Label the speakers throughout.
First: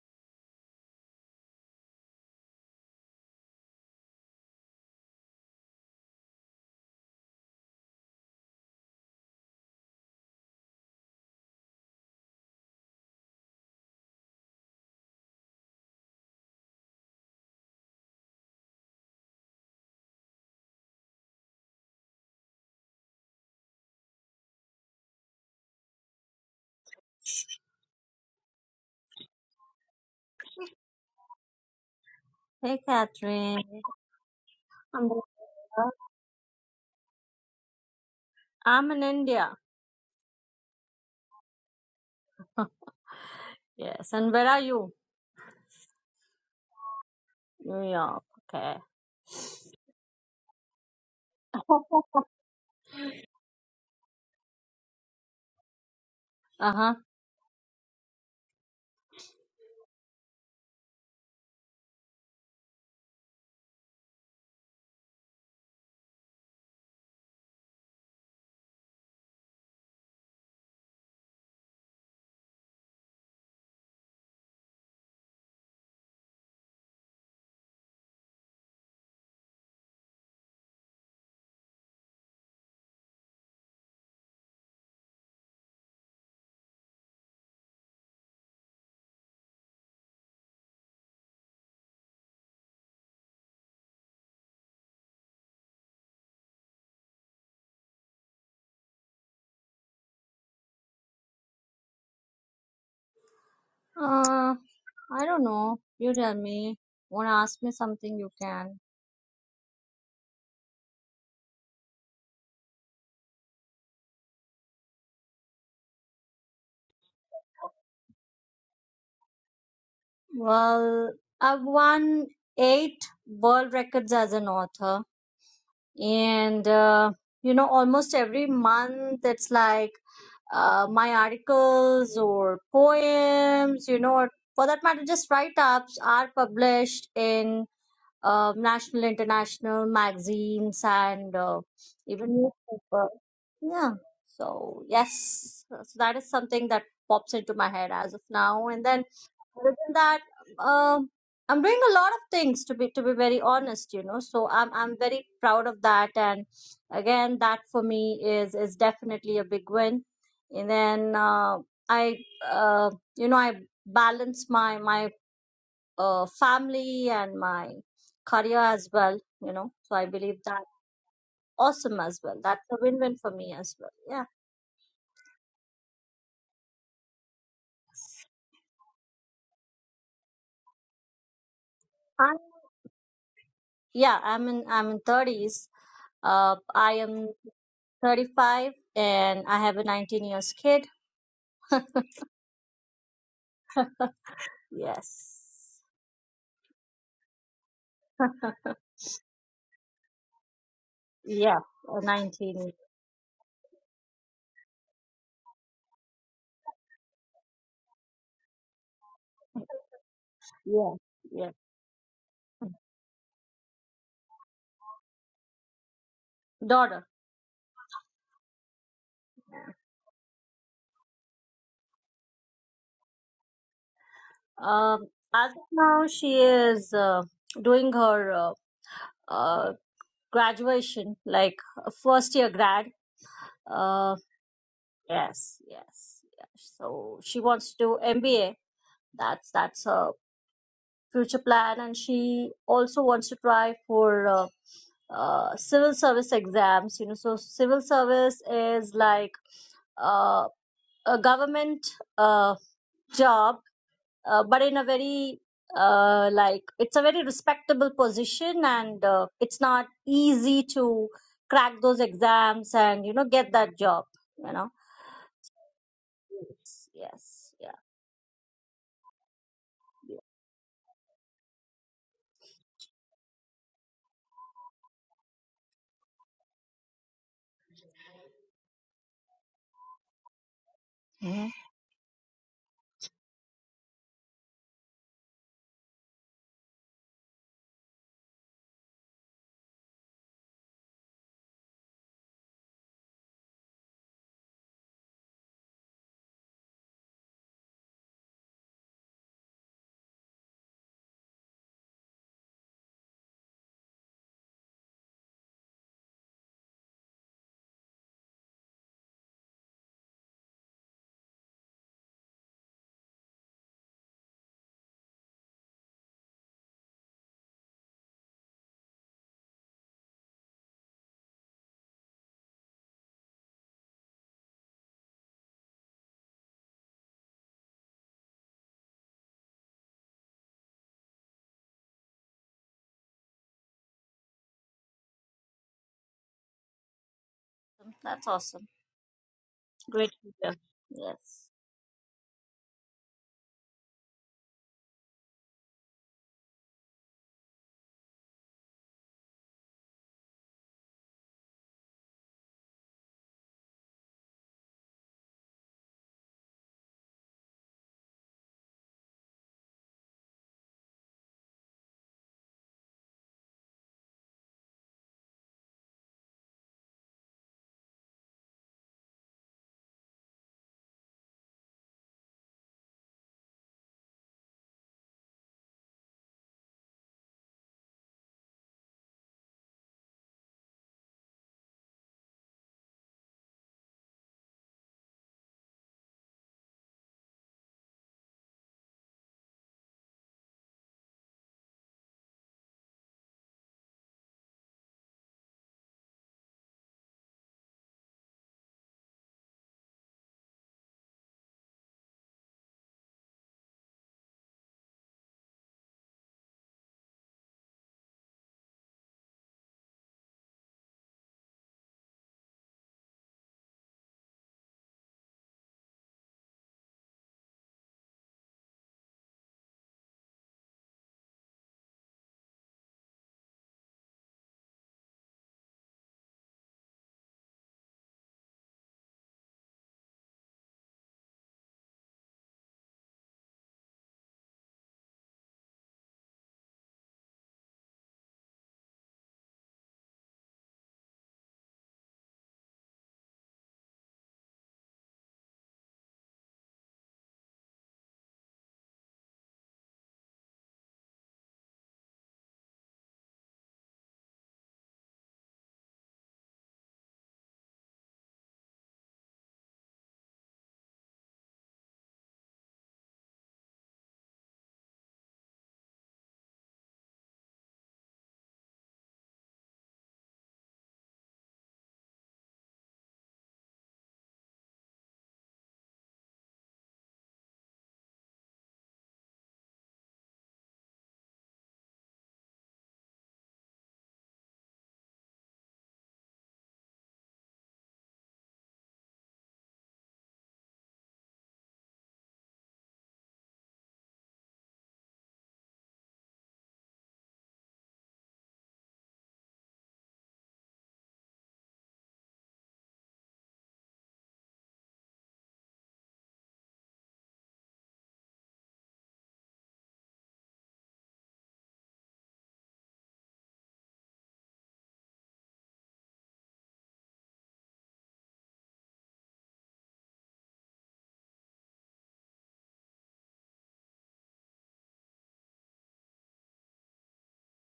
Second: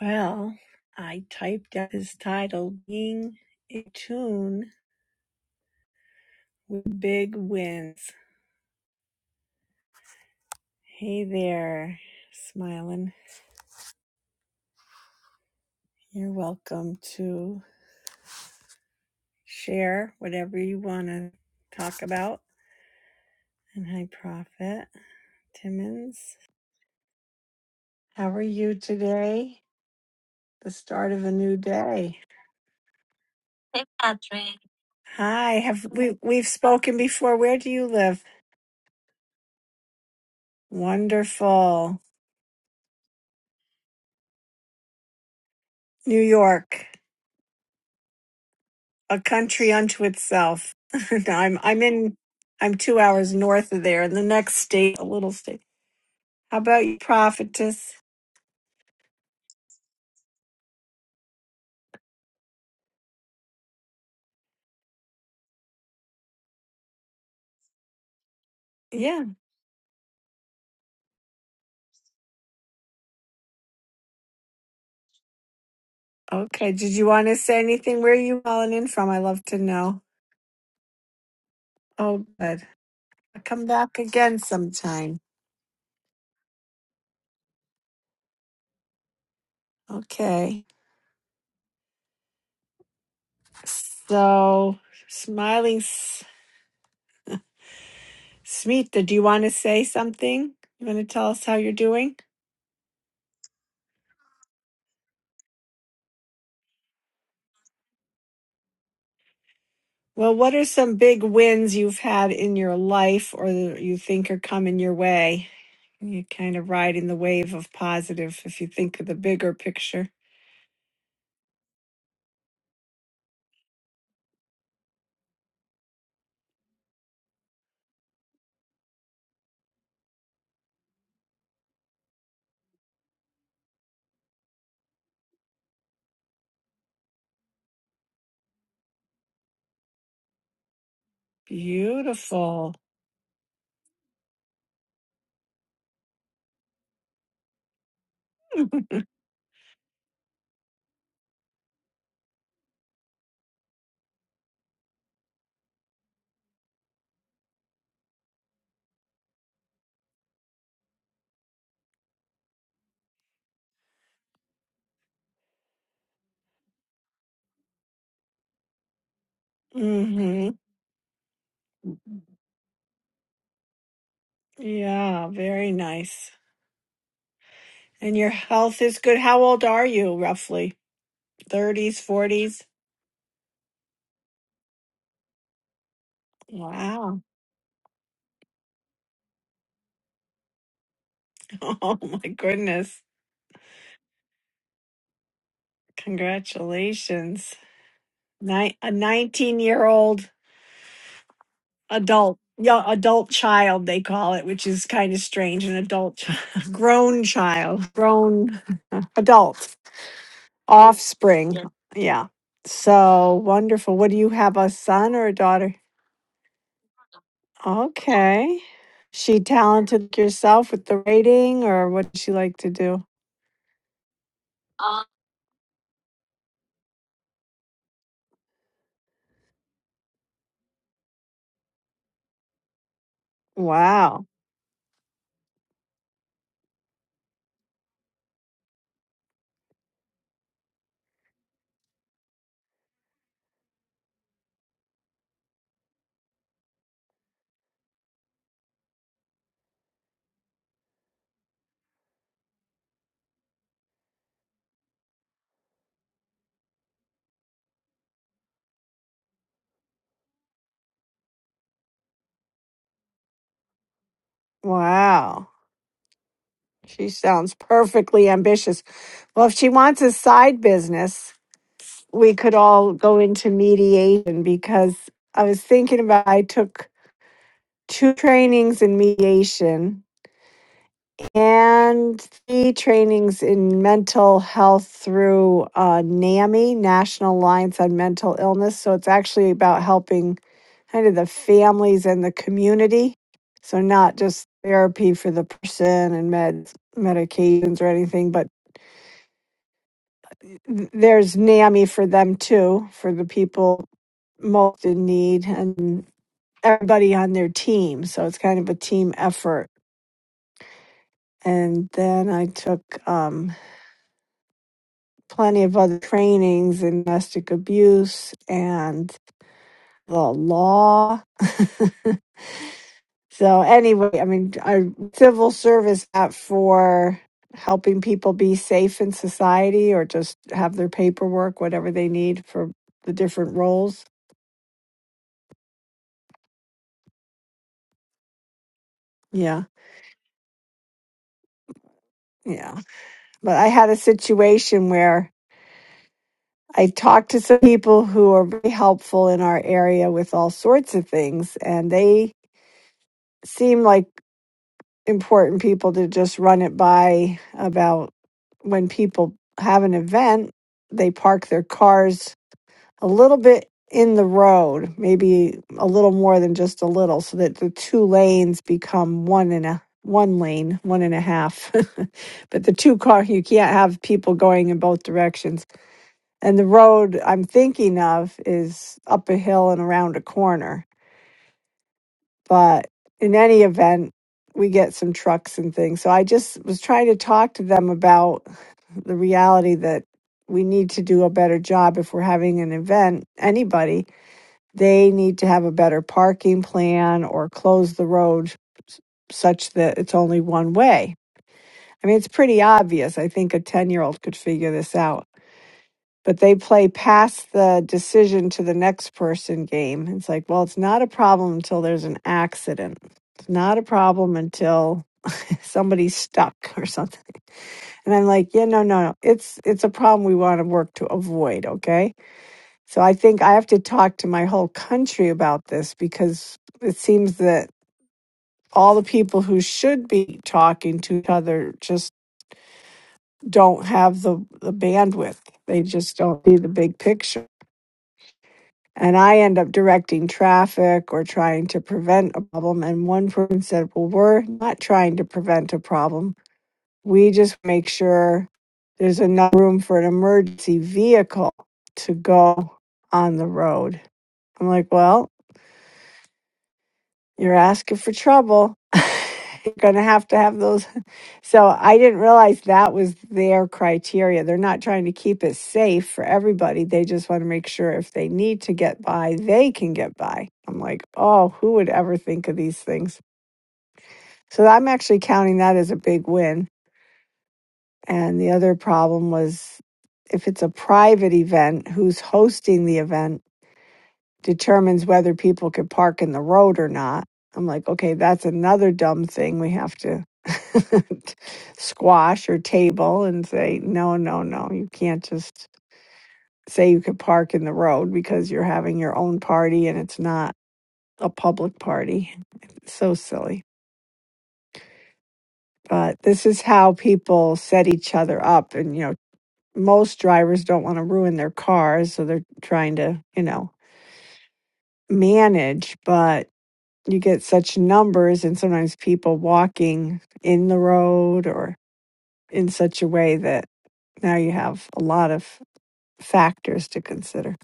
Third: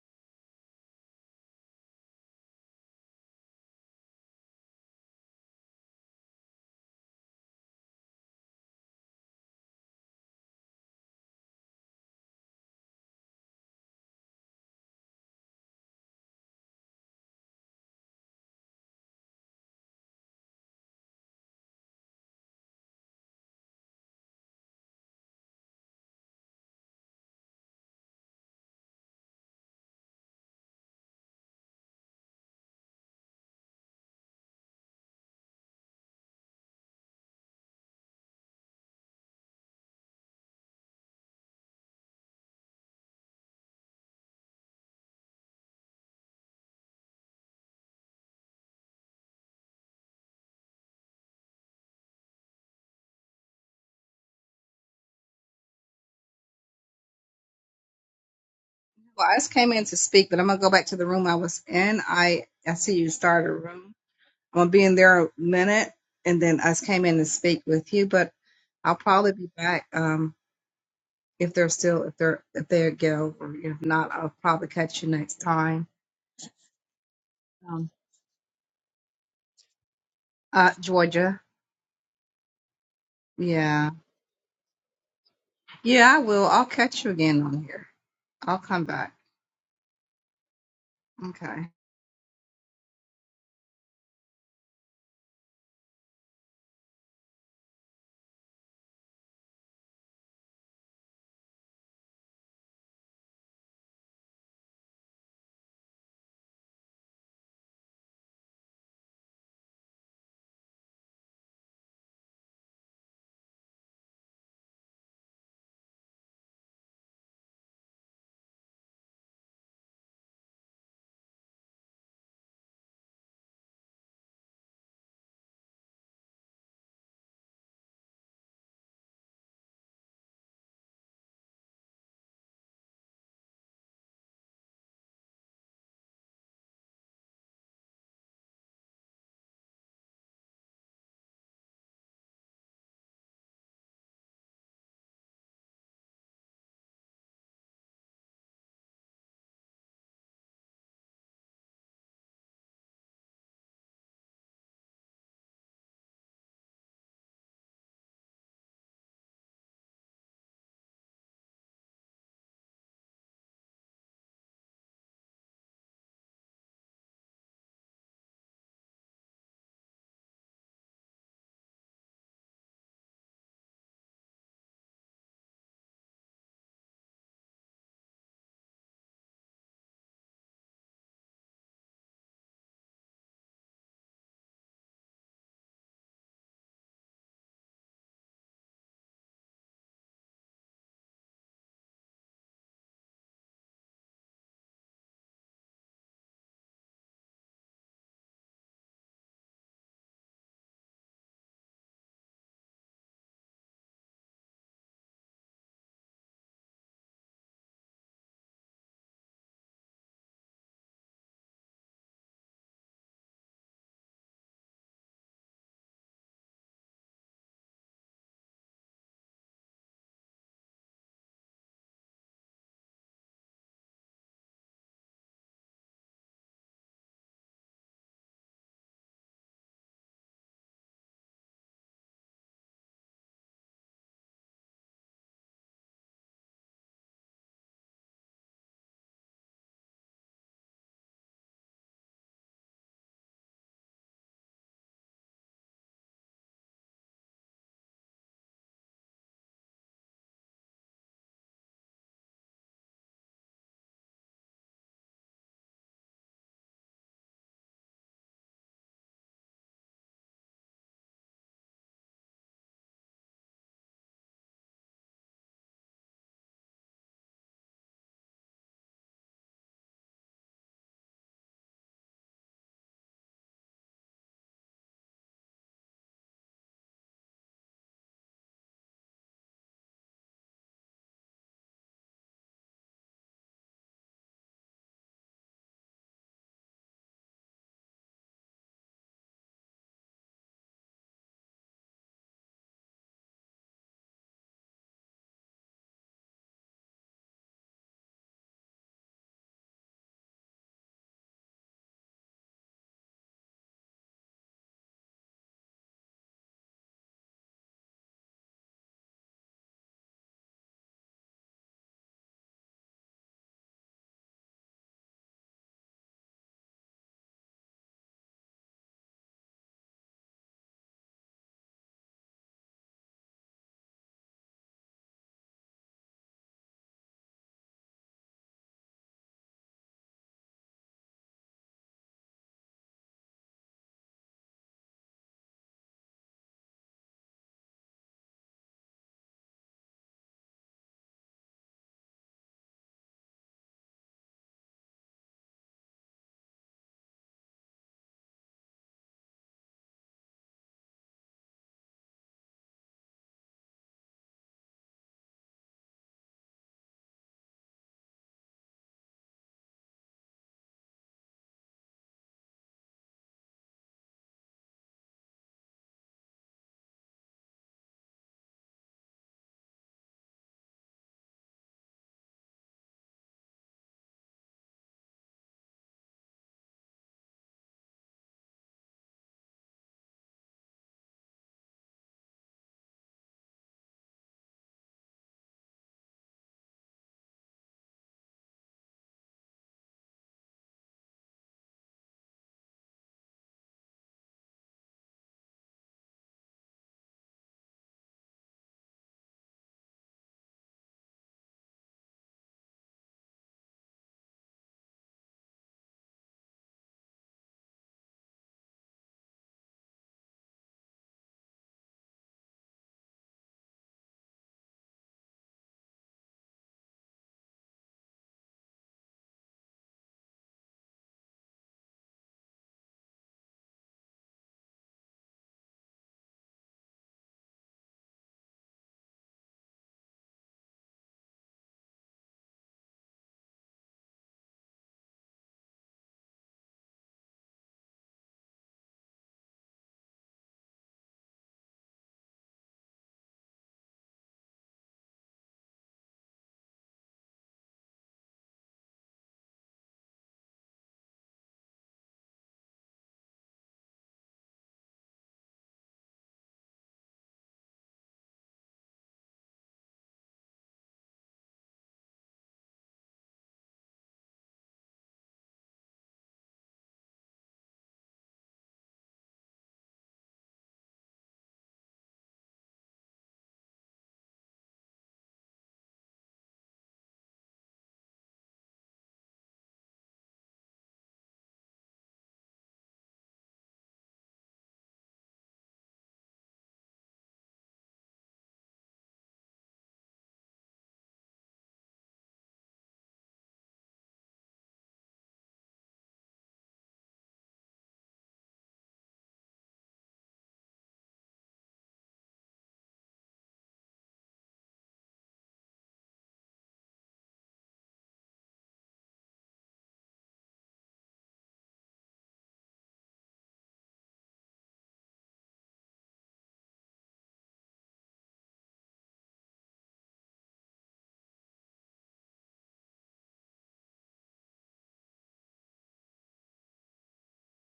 Speaker 1: Well, I typed out his title, Being in Tune with Big Wins. Hey there, smiling. You're welcome to share whatever you want to talk about. And hi, Prophet Timmons. How are you today? The start of a new day.
Speaker 2: Hey, Catherine. I'm
Speaker 1: Hi, have we we've spoken before. Where do you live?
Speaker 2: I'm in India.
Speaker 1: Wonderful.
Speaker 2: Yes. And where are you?
Speaker 1: New York.
Speaker 2: New York. Okay.
Speaker 1: a country unto itself. No, I'm I'm in I'm two hours north of there in the next state, a little state. How about
Speaker 2: Uh-huh.
Speaker 1: you, prophetess?
Speaker 3: Well, I just came in to speak, but I'm gonna go back to the room I was in. I I see you started a room. I'm gonna be in there a minute, and then I just came in to speak with you. But I'll
Speaker 1: Yeah.
Speaker 3: probably be back um, if they're still if they're if they go. Or if not, I'll probably catch you next time.
Speaker 1: Okay. Did you want to say
Speaker 3: Um,
Speaker 1: anything? Where are you calling in from? I love to know.
Speaker 3: uh, Georgia.
Speaker 1: Oh good. I'll come
Speaker 3: Yeah,
Speaker 1: back again sometime.
Speaker 3: yeah, I will. I'll catch you again on here. I'll come back.
Speaker 1: Okay.
Speaker 3: Okay.
Speaker 1: So smiling S- Smita, do you want to say something? You want to tell us how you're doing?
Speaker 2: Uh, I don't know. You tell me. Want to ask me something? You can.
Speaker 1: Well, what are some big wins you've had in your life or that you think are coming your way? You're kind of riding the wave of positive if you think of the bigger picture.
Speaker 2: Well, I've won eight world records as an author, and uh, you know, almost every month it's like uh, my articles or poems, you know, or for that matter, just write-ups are published in. uh, national, international magazines and uh, even
Speaker 1: Beautiful.
Speaker 2: newspaper. Yeah. So yes, so that is something that pops into my head as of now. And then other than that, um, I'm doing a lot of things to be to be very honest, you know. So I'm I'm very proud of that. And again, that for me is is definitely a big win. And then uh, I uh, you know I balance my my uh, family and my career as well, you know. So I believe
Speaker 1: hmm
Speaker 2: that awesome as well. That's a win-win for me as well. Yeah.
Speaker 1: Yeah, very nice. And your health is good. How old are you, roughly? 30s,
Speaker 2: And
Speaker 1: 40s?
Speaker 2: yeah, I'm in I'm in 30s. Uh, I
Speaker 1: Wow.
Speaker 2: am 35 and I have a 19 years kid.
Speaker 1: Oh, my goodness.
Speaker 2: Yes.
Speaker 1: Congratulations. Ni- a 19 year old
Speaker 2: yeah, a
Speaker 1: adult,
Speaker 2: 19.
Speaker 1: yeah, adult child, they call it, which is kind of strange. An adult, grown child, grown adult.
Speaker 2: Yeah, yeah.
Speaker 1: Offspring. Yeah. Yeah. So wonderful. What do you have, a son or a daughter?
Speaker 2: Daughter.
Speaker 1: Okay. She talented like yourself with the writing, or what does she like to do?
Speaker 2: Um, as of now, she is uh, doing her uh, uh, graduation, like a first year grad. Uh.
Speaker 1: Wow.
Speaker 2: Yes, yes, yes. So she wants to do MBA. That's that's her future plan, and she also wants to try for uh, uh, civil service exams. You know, so civil service is like uh, a government uh, job, uh, but in a very uh, like it's a very respectable position, and uh, it's not easy to crack those exams and you know get that job. You know.
Speaker 1: Wow.
Speaker 2: Yes.
Speaker 1: She
Speaker 2: Yes.
Speaker 1: sounds perfectly ambitious. Well, if she wants a
Speaker 2: Yeah.
Speaker 1: side business, we could all go into mediation because I was thinking about I took two trainings in mediation
Speaker 2: Mm,
Speaker 1: And three trainings in mental health through uh, NAMI, National Alliance on Mental Illness. So it's actually about helping kind of the families and the community. So not just therapy for the person and meds, medications or anything, but th- there's NAMI for them too, for the people most in need and everybody on their team. So it's kind of a team effort. And then I took um, plenty of other trainings in domestic abuse and the law. so anyway, I mean, I civil service app for helping people be safe in society or just have their paperwork, whatever they need for the different roles.
Speaker 2: That's awesome.
Speaker 1: Yeah,
Speaker 2: Great to hear. Yes.
Speaker 1: yeah. But I had a situation where I talked to some people who are very helpful in our area with all sorts of things, and they seem like important people to just run it by about when people have an event, they park their cars a little bit in the road, maybe a little more than just a little, so that the two lanes become one and a one lane, one and a half. but the two car you can't have people going in both directions. And the road I'm thinking of is up a hill and around a corner but in any event we get some trucks and things so i just was trying to talk to them about the reality that we need to do a better job if we're having an event anybody they need to have a better parking plan or close the road s- such that it's only one way i mean it's pretty obvious i think a 10 year old could figure this out but they play past the decision to the next person game. It's like, well, it's not a problem until there's an accident. It's not a problem until somebody's stuck or something. And I'm like, yeah, no, no, no. It's it's a problem we want to work to avoid, okay? So I think I have to talk to my whole country about this because it seems that all the people who should be talking to each other just don't have the, the bandwidth. They just don't see the big picture. and I end up directing traffic or trying to prevent a problem. And one person said, Well, we're not trying to prevent a problem. We just make sure there's enough room for an emergency vehicle to go on the road. I'm like, Well, you're asking for trouble. you're going to have to have those so I didn't realize that was their criteria. They're not trying to keep it safe for everybody. They just want to make sure if they need to get by, they can get by. I'm like, oh, who would ever think of these things? So I'm actually counting that as a big win. And the other problem was if it's a private event, who's hosting the event? determines whether people could park in the road or not. I'm like, okay, that's another dumb thing we have to squash or table and say, no, no, no, you can't just say you could park in the road because you're having your own party and it's not a public party. It's so silly. But this is how people set each other up. And, you know, most drivers don't want to ruin their cars. So they're trying to, you know, manage. But you get such numbers and sometimes people walking in the road or in such a way that now you have a lot of factors to consider.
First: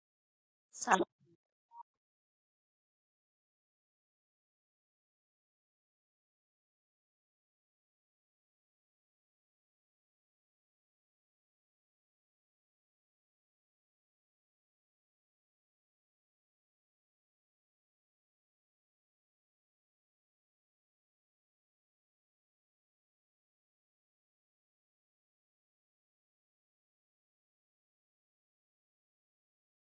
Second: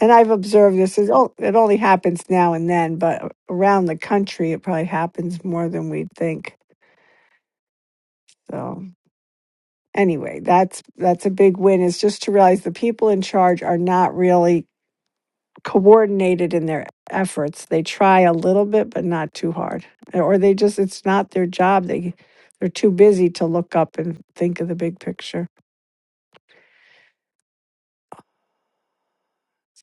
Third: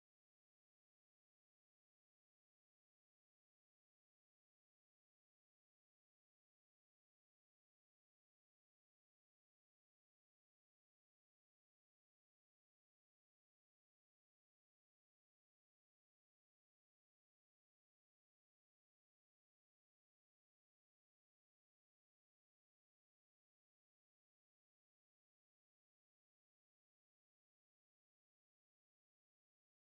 Speaker 1: And I've observed
Speaker 2: So
Speaker 1: this is oh, it only happens now and then, but around the country it probably happens more than we'd think. So anyway, that's that's a big win is just to realize the people in charge are not really coordinated in their efforts. They try a little bit, but not too hard, or they just it's not their job. They they're too busy to look up and think of the big picture.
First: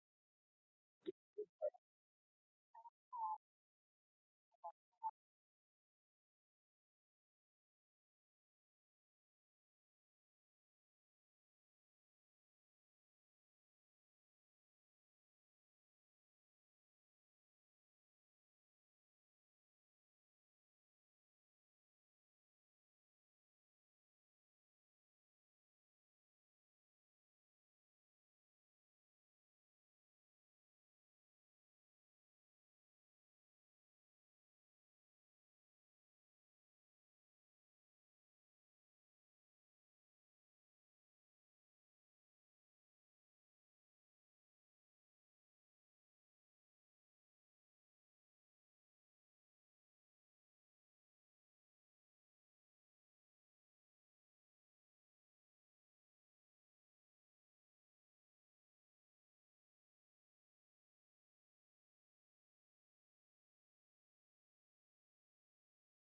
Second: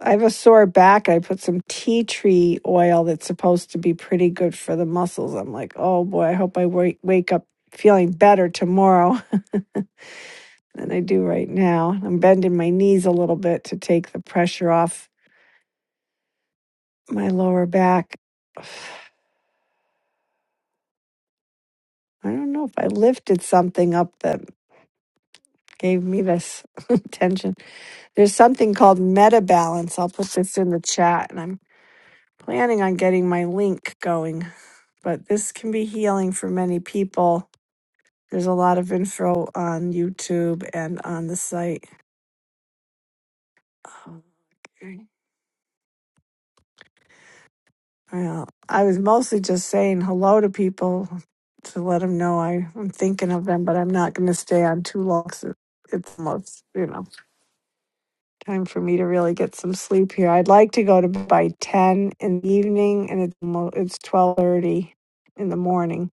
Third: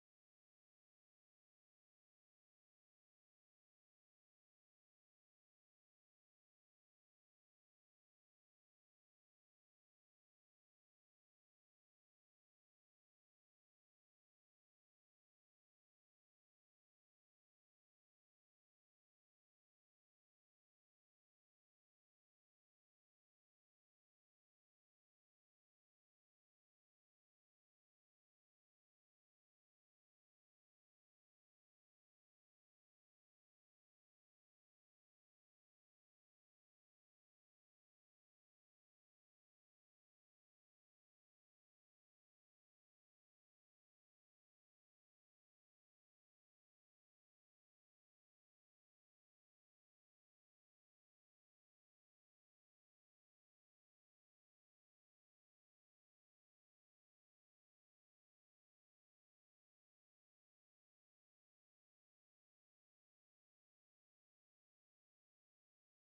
Speaker 1: I have a sore back. I put some tea tree oil that's supposed to be pretty good for the muscles. I'm like, oh boy, I hope I wake wake up feeling better tomorrow than I do right now. I'm bending my knees a little bit to take the pressure off my lower back. I don't know if I lifted something up that gave me this tension. There's something called Meta Balance. I'll put this in the chat, and I'm planning on getting my link going. But this can be healing for many people. There's a lot of info on YouTube and on the site. Oh, okay. Well, I was mostly just saying hello to people to let them know I, I'm thinking of them, but I'm not going to stay on too long, so it's almost, you know. Time for me to really get some sleep here. I'd like to go to bed by ten in the evening, and it's mo- it's twelve thirty in the morning,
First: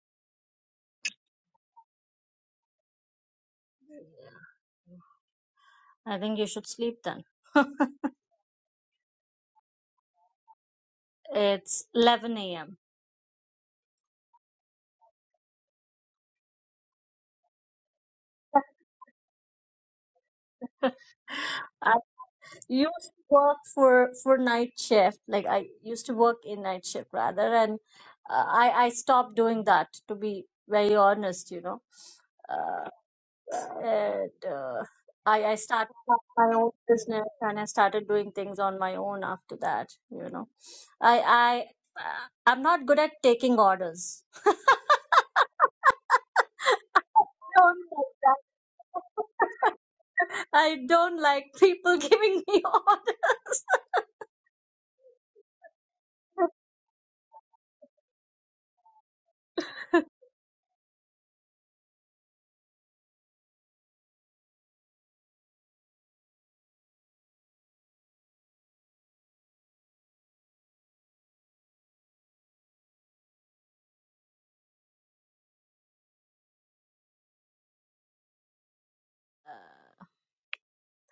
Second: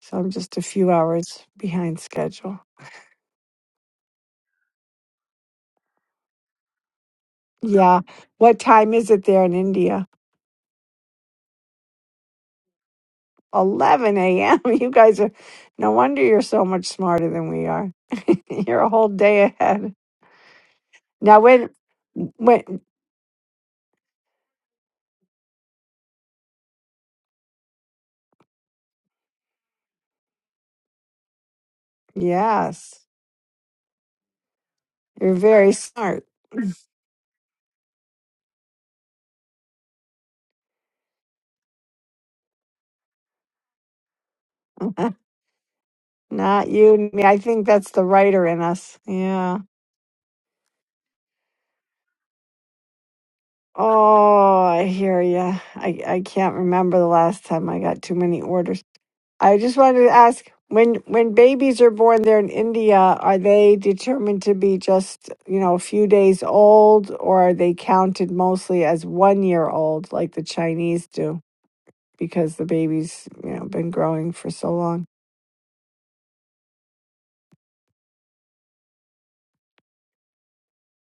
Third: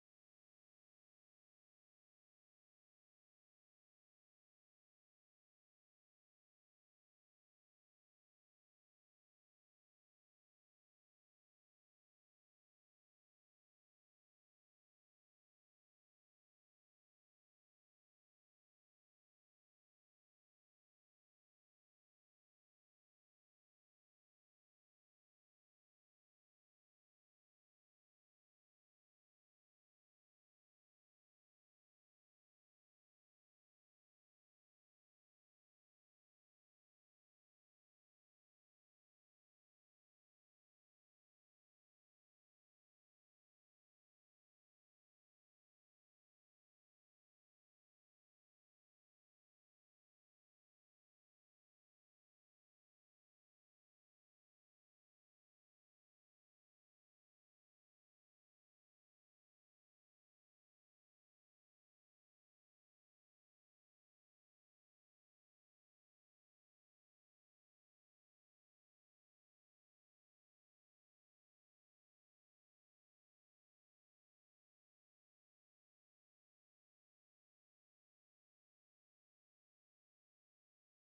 Speaker 1: so I'm just a few hours behind schedule.
Speaker 2: I think you should sleep then.
Speaker 1: Yeah, what time is it there in India?
Speaker 2: It's 11 a.m.
Speaker 1: Eleven a.m. You guys are no wonder you're so much smarter than we are. You're a whole day ahead. Now when
Speaker 2: I
Speaker 1: when
Speaker 2: used to work for for night shift. Like I used to work in night shift rather, and uh, I I stopped doing that to be very honest. You know, uh,
Speaker 1: yes,
Speaker 2: and uh,
Speaker 1: you're
Speaker 2: I I
Speaker 1: very
Speaker 2: started up
Speaker 1: smart.
Speaker 2: my own business and I started doing things on my own after that. You know, I I uh, I'm not good at taking orders
Speaker 1: Not you, me. I think
Speaker 2: don't
Speaker 1: that's the
Speaker 2: like
Speaker 1: writer in us. Yeah.
Speaker 2: that. I don't like people giving me orders.
Speaker 1: Oh, I hear ya. I I can't remember the last time I got too many orders. I just wanted to ask when when babies are born there in India, are they determined to be just, you know, a few days old or are they counted mostly as 1 year old like the Chinese do because the baby's, you know, been growing for so long?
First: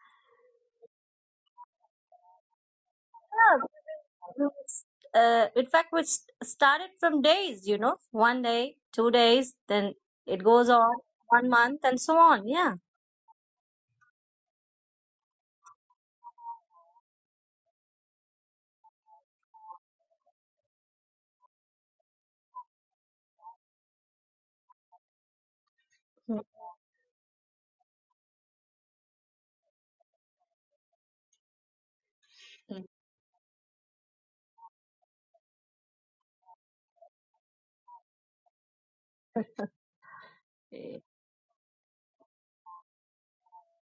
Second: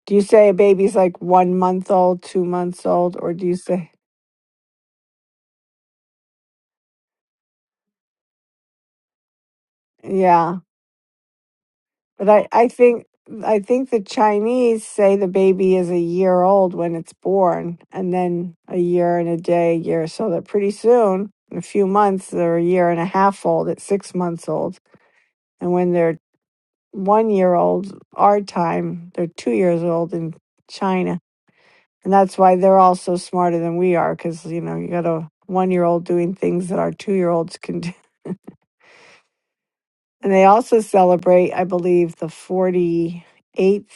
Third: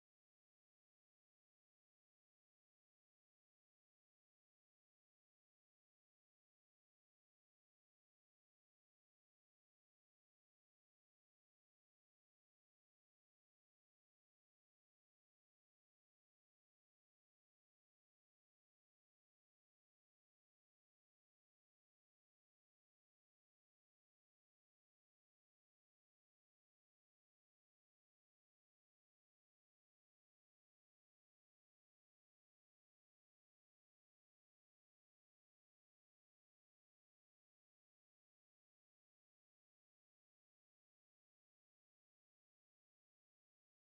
Speaker 1: Do you say a baby's like 1 month old, 2 months old or do you
Speaker 2: Yeah,
Speaker 1: say
Speaker 2: it was- Uh, in fact, we s- started from days, you know, one day, two days, then it
Speaker 1: yeah.
Speaker 2: goes on one month and so
Speaker 1: But
Speaker 2: on.
Speaker 1: I, I
Speaker 2: Yeah.
Speaker 1: think I think the Chinese say the baby is a year old when it's born, and then a year and a day, a year. So that pretty soon, in a few months, they're a year and a half old at six months old. And when they're one year old, our time, they're two years old in China. And that's why they're all so smarter than we are, because, you know, you got a one year old doing things that our two year olds can do. And they also
Speaker 2: Okay. Mm.
Speaker 1: celebrate, I believe, the 48th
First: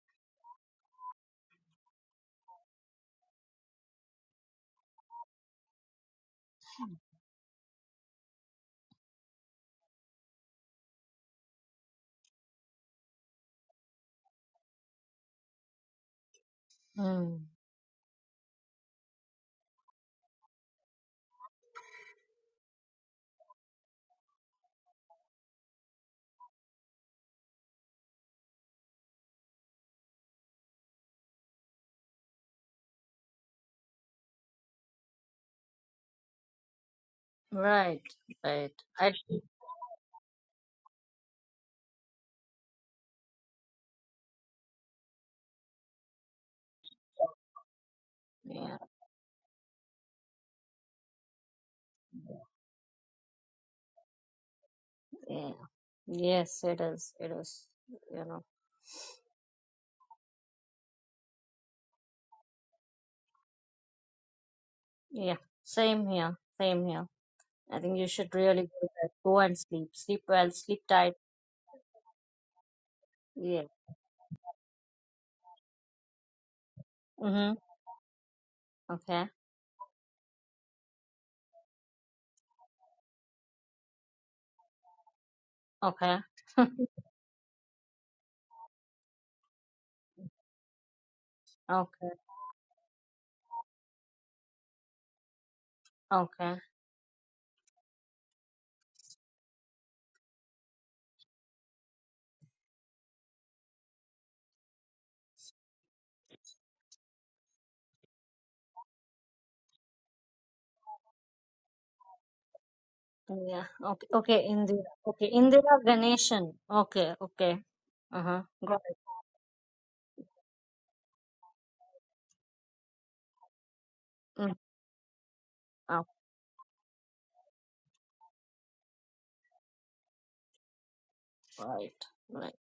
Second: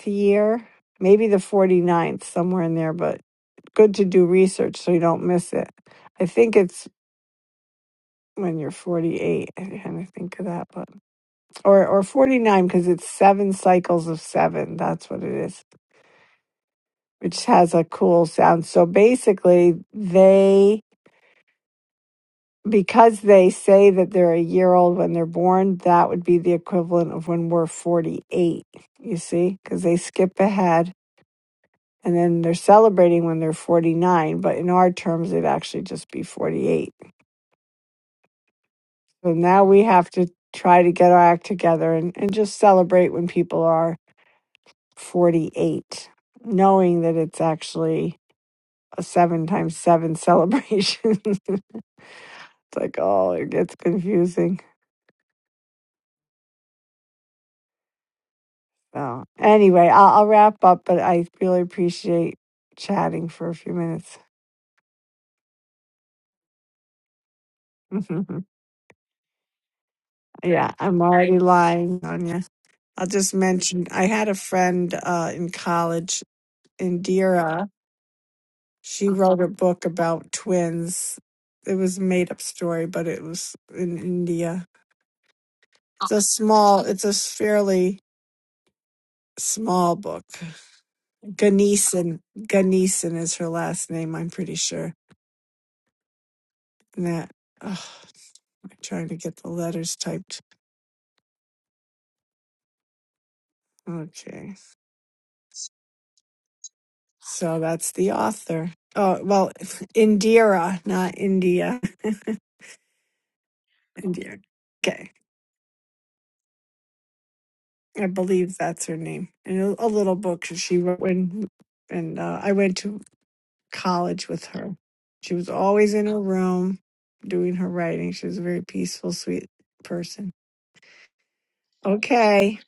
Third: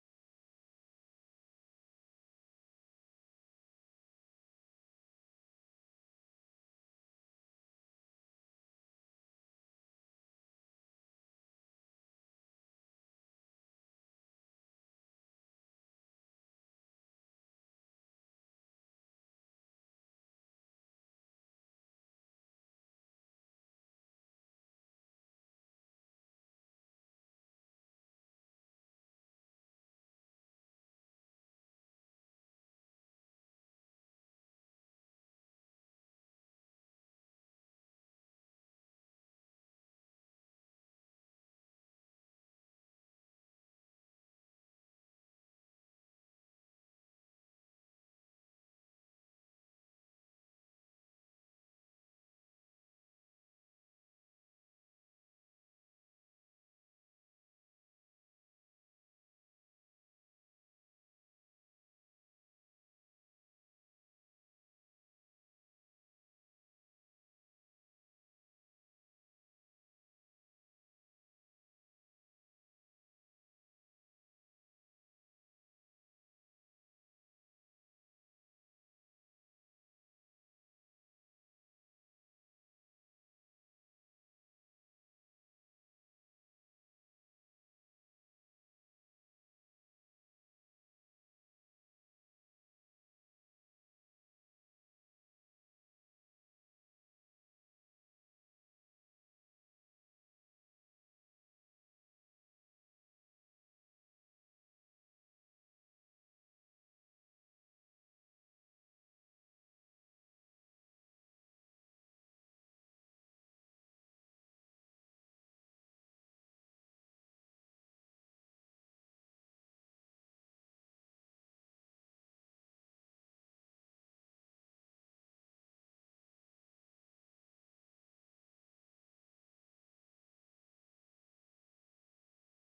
Speaker 1: year, maybe the forty-ninth, somewhere in there, but good to do research so you don't miss it. I think it's when you're 48. I kind of think of that, but or or 49 because it's seven cycles of seven. That's what it is,
Speaker 2: mm.
Speaker 1: which
Speaker 2: Mm.
Speaker 1: has a cool sound. So basically, they because they say that they're a year old when they're born, that would be the equivalent of when we're 48. You see, because they skip ahead and then they're celebrating when they're 49 but in our terms it'd actually just be 48
Speaker 2: Right, right. I
Speaker 1: so now we have to try to get our act together and, and just celebrate when people are 48 knowing that it's actually
Speaker 2: yeah,
Speaker 1: a seven times seven celebration it's like oh it gets confusing
Speaker 2: yeah. Yes, it is. It is, you know,
Speaker 1: so anyway I'll, I'll wrap up but i really appreciate chatting for a few minutes
Speaker 2: yeah. Same here, same here. I think you should really do that. Go and sleep. Sleep well.
Speaker 1: yeah
Speaker 2: Sleep
Speaker 1: i'm
Speaker 2: tight.
Speaker 1: already lying on you I'll just
Speaker 2: Yeah.
Speaker 1: mention I had a friend uh, in college,
Speaker 2: Mm-hmm.
Speaker 1: Indira. She
Speaker 2: Okay.
Speaker 1: wrote a book about twins. It was a made up story, but it was in India. It's
Speaker 2: Okay.
Speaker 1: a small, it's a fairly small book.
Speaker 2: Okay.
Speaker 1: Ganesan, Ganesan is her last name, I'm pretty sure.
Speaker 2: Okay.
Speaker 1: And that, oh, I'm trying to get the letters typed. Okay. So that's the author. Oh, well, Indira, not India.
Speaker 2: Yeah. Okay.
Speaker 1: Indira.
Speaker 2: Okay. Indira.
Speaker 1: Okay.
Speaker 2: Okay. Indira Ganeshan. Okay. Okay.
Speaker 1: I
Speaker 2: Uh-huh.
Speaker 1: believe
Speaker 2: Got
Speaker 1: that's
Speaker 2: it.
Speaker 1: her name. And a, a little book that she wrote when, and uh, I went to college with
Speaker 2: Mm.
Speaker 1: her. She was always
Speaker 2: Oh,
Speaker 1: in her room doing her writing. She was a very peaceful, sweet person.
Speaker 2: right. Right.
Speaker 1: Okay.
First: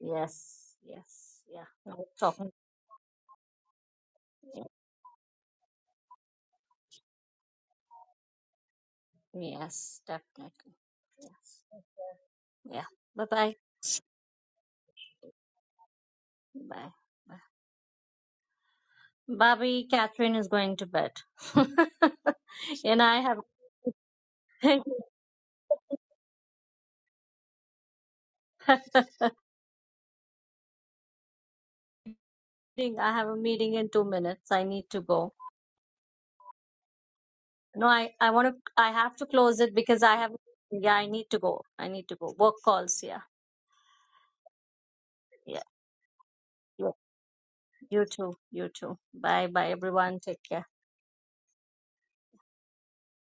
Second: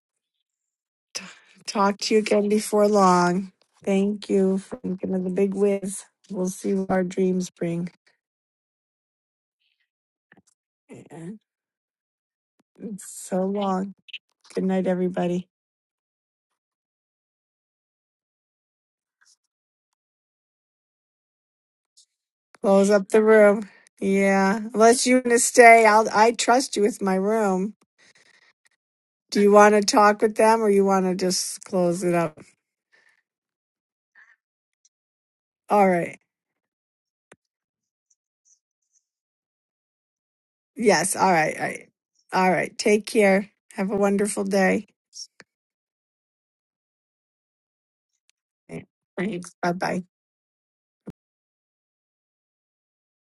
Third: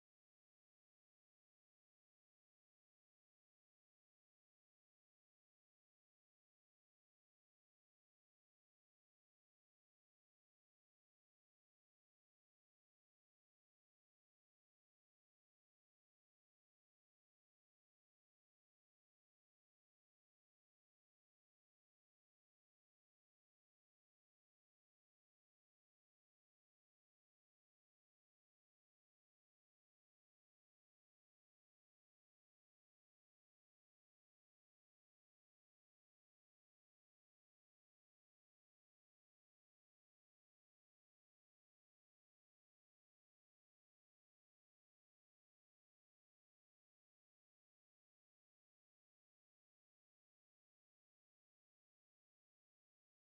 Speaker 2: Yes.
Speaker 1: T-
Speaker 2: Yes. Yeah. Now
Speaker 1: talk
Speaker 2: we're
Speaker 1: to you again
Speaker 2: talking.
Speaker 1: before long. Thank you
Speaker 2: Yeah.
Speaker 1: for thinking of the big whiz. We'll see what our dreams bring.
Speaker 2: Yes. Definitely.
Speaker 1: Yeah,
Speaker 2: Yes. Okay. Yeah.
Speaker 1: It's so
Speaker 2: Bye-bye.
Speaker 1: long. Good night, everybody.
Speaker 2: Bye. Bye. Bobby, Catherine is going to bed.
Speaker 1: Close
Speaker 2: and
Speaker 1: up
Speaker 2: I
Speaker 1: the room. Yeah.
Speaker 2: have
Speaker 1: Unless you want to stay, I'll, I trust you with my room. Do you want to talk with them or you want to just close it up?
Speaker 2: I have a meeting in two minutes. I need to go.
Speaker 1: All right.
Speaker 2: No, I, I want to, I have to close it because I have, yeah, I
Speaker 1: Yes.
Speaker 2: need
Speaker 1: All
Speaker 2: to
Speaker 1: right. All
Speaker 2: go. I
Speaker 1: right.
Speaker 2: need to go.
Speaker 1: All
Speaker 2: Work
Speaker 1: right.
Speaker 2: calls.
Speaker 1: Take
Speaker 2: Yeah.
Speaker 1: care. Have a wonderful day.
Speaker 2: Yeah. yeah. You too. You too. Bye
Speaker 1: Thanks.
Speaker 2: bye,
Speaker 1: Bye bye.
Speaker 2: everyone. Take care.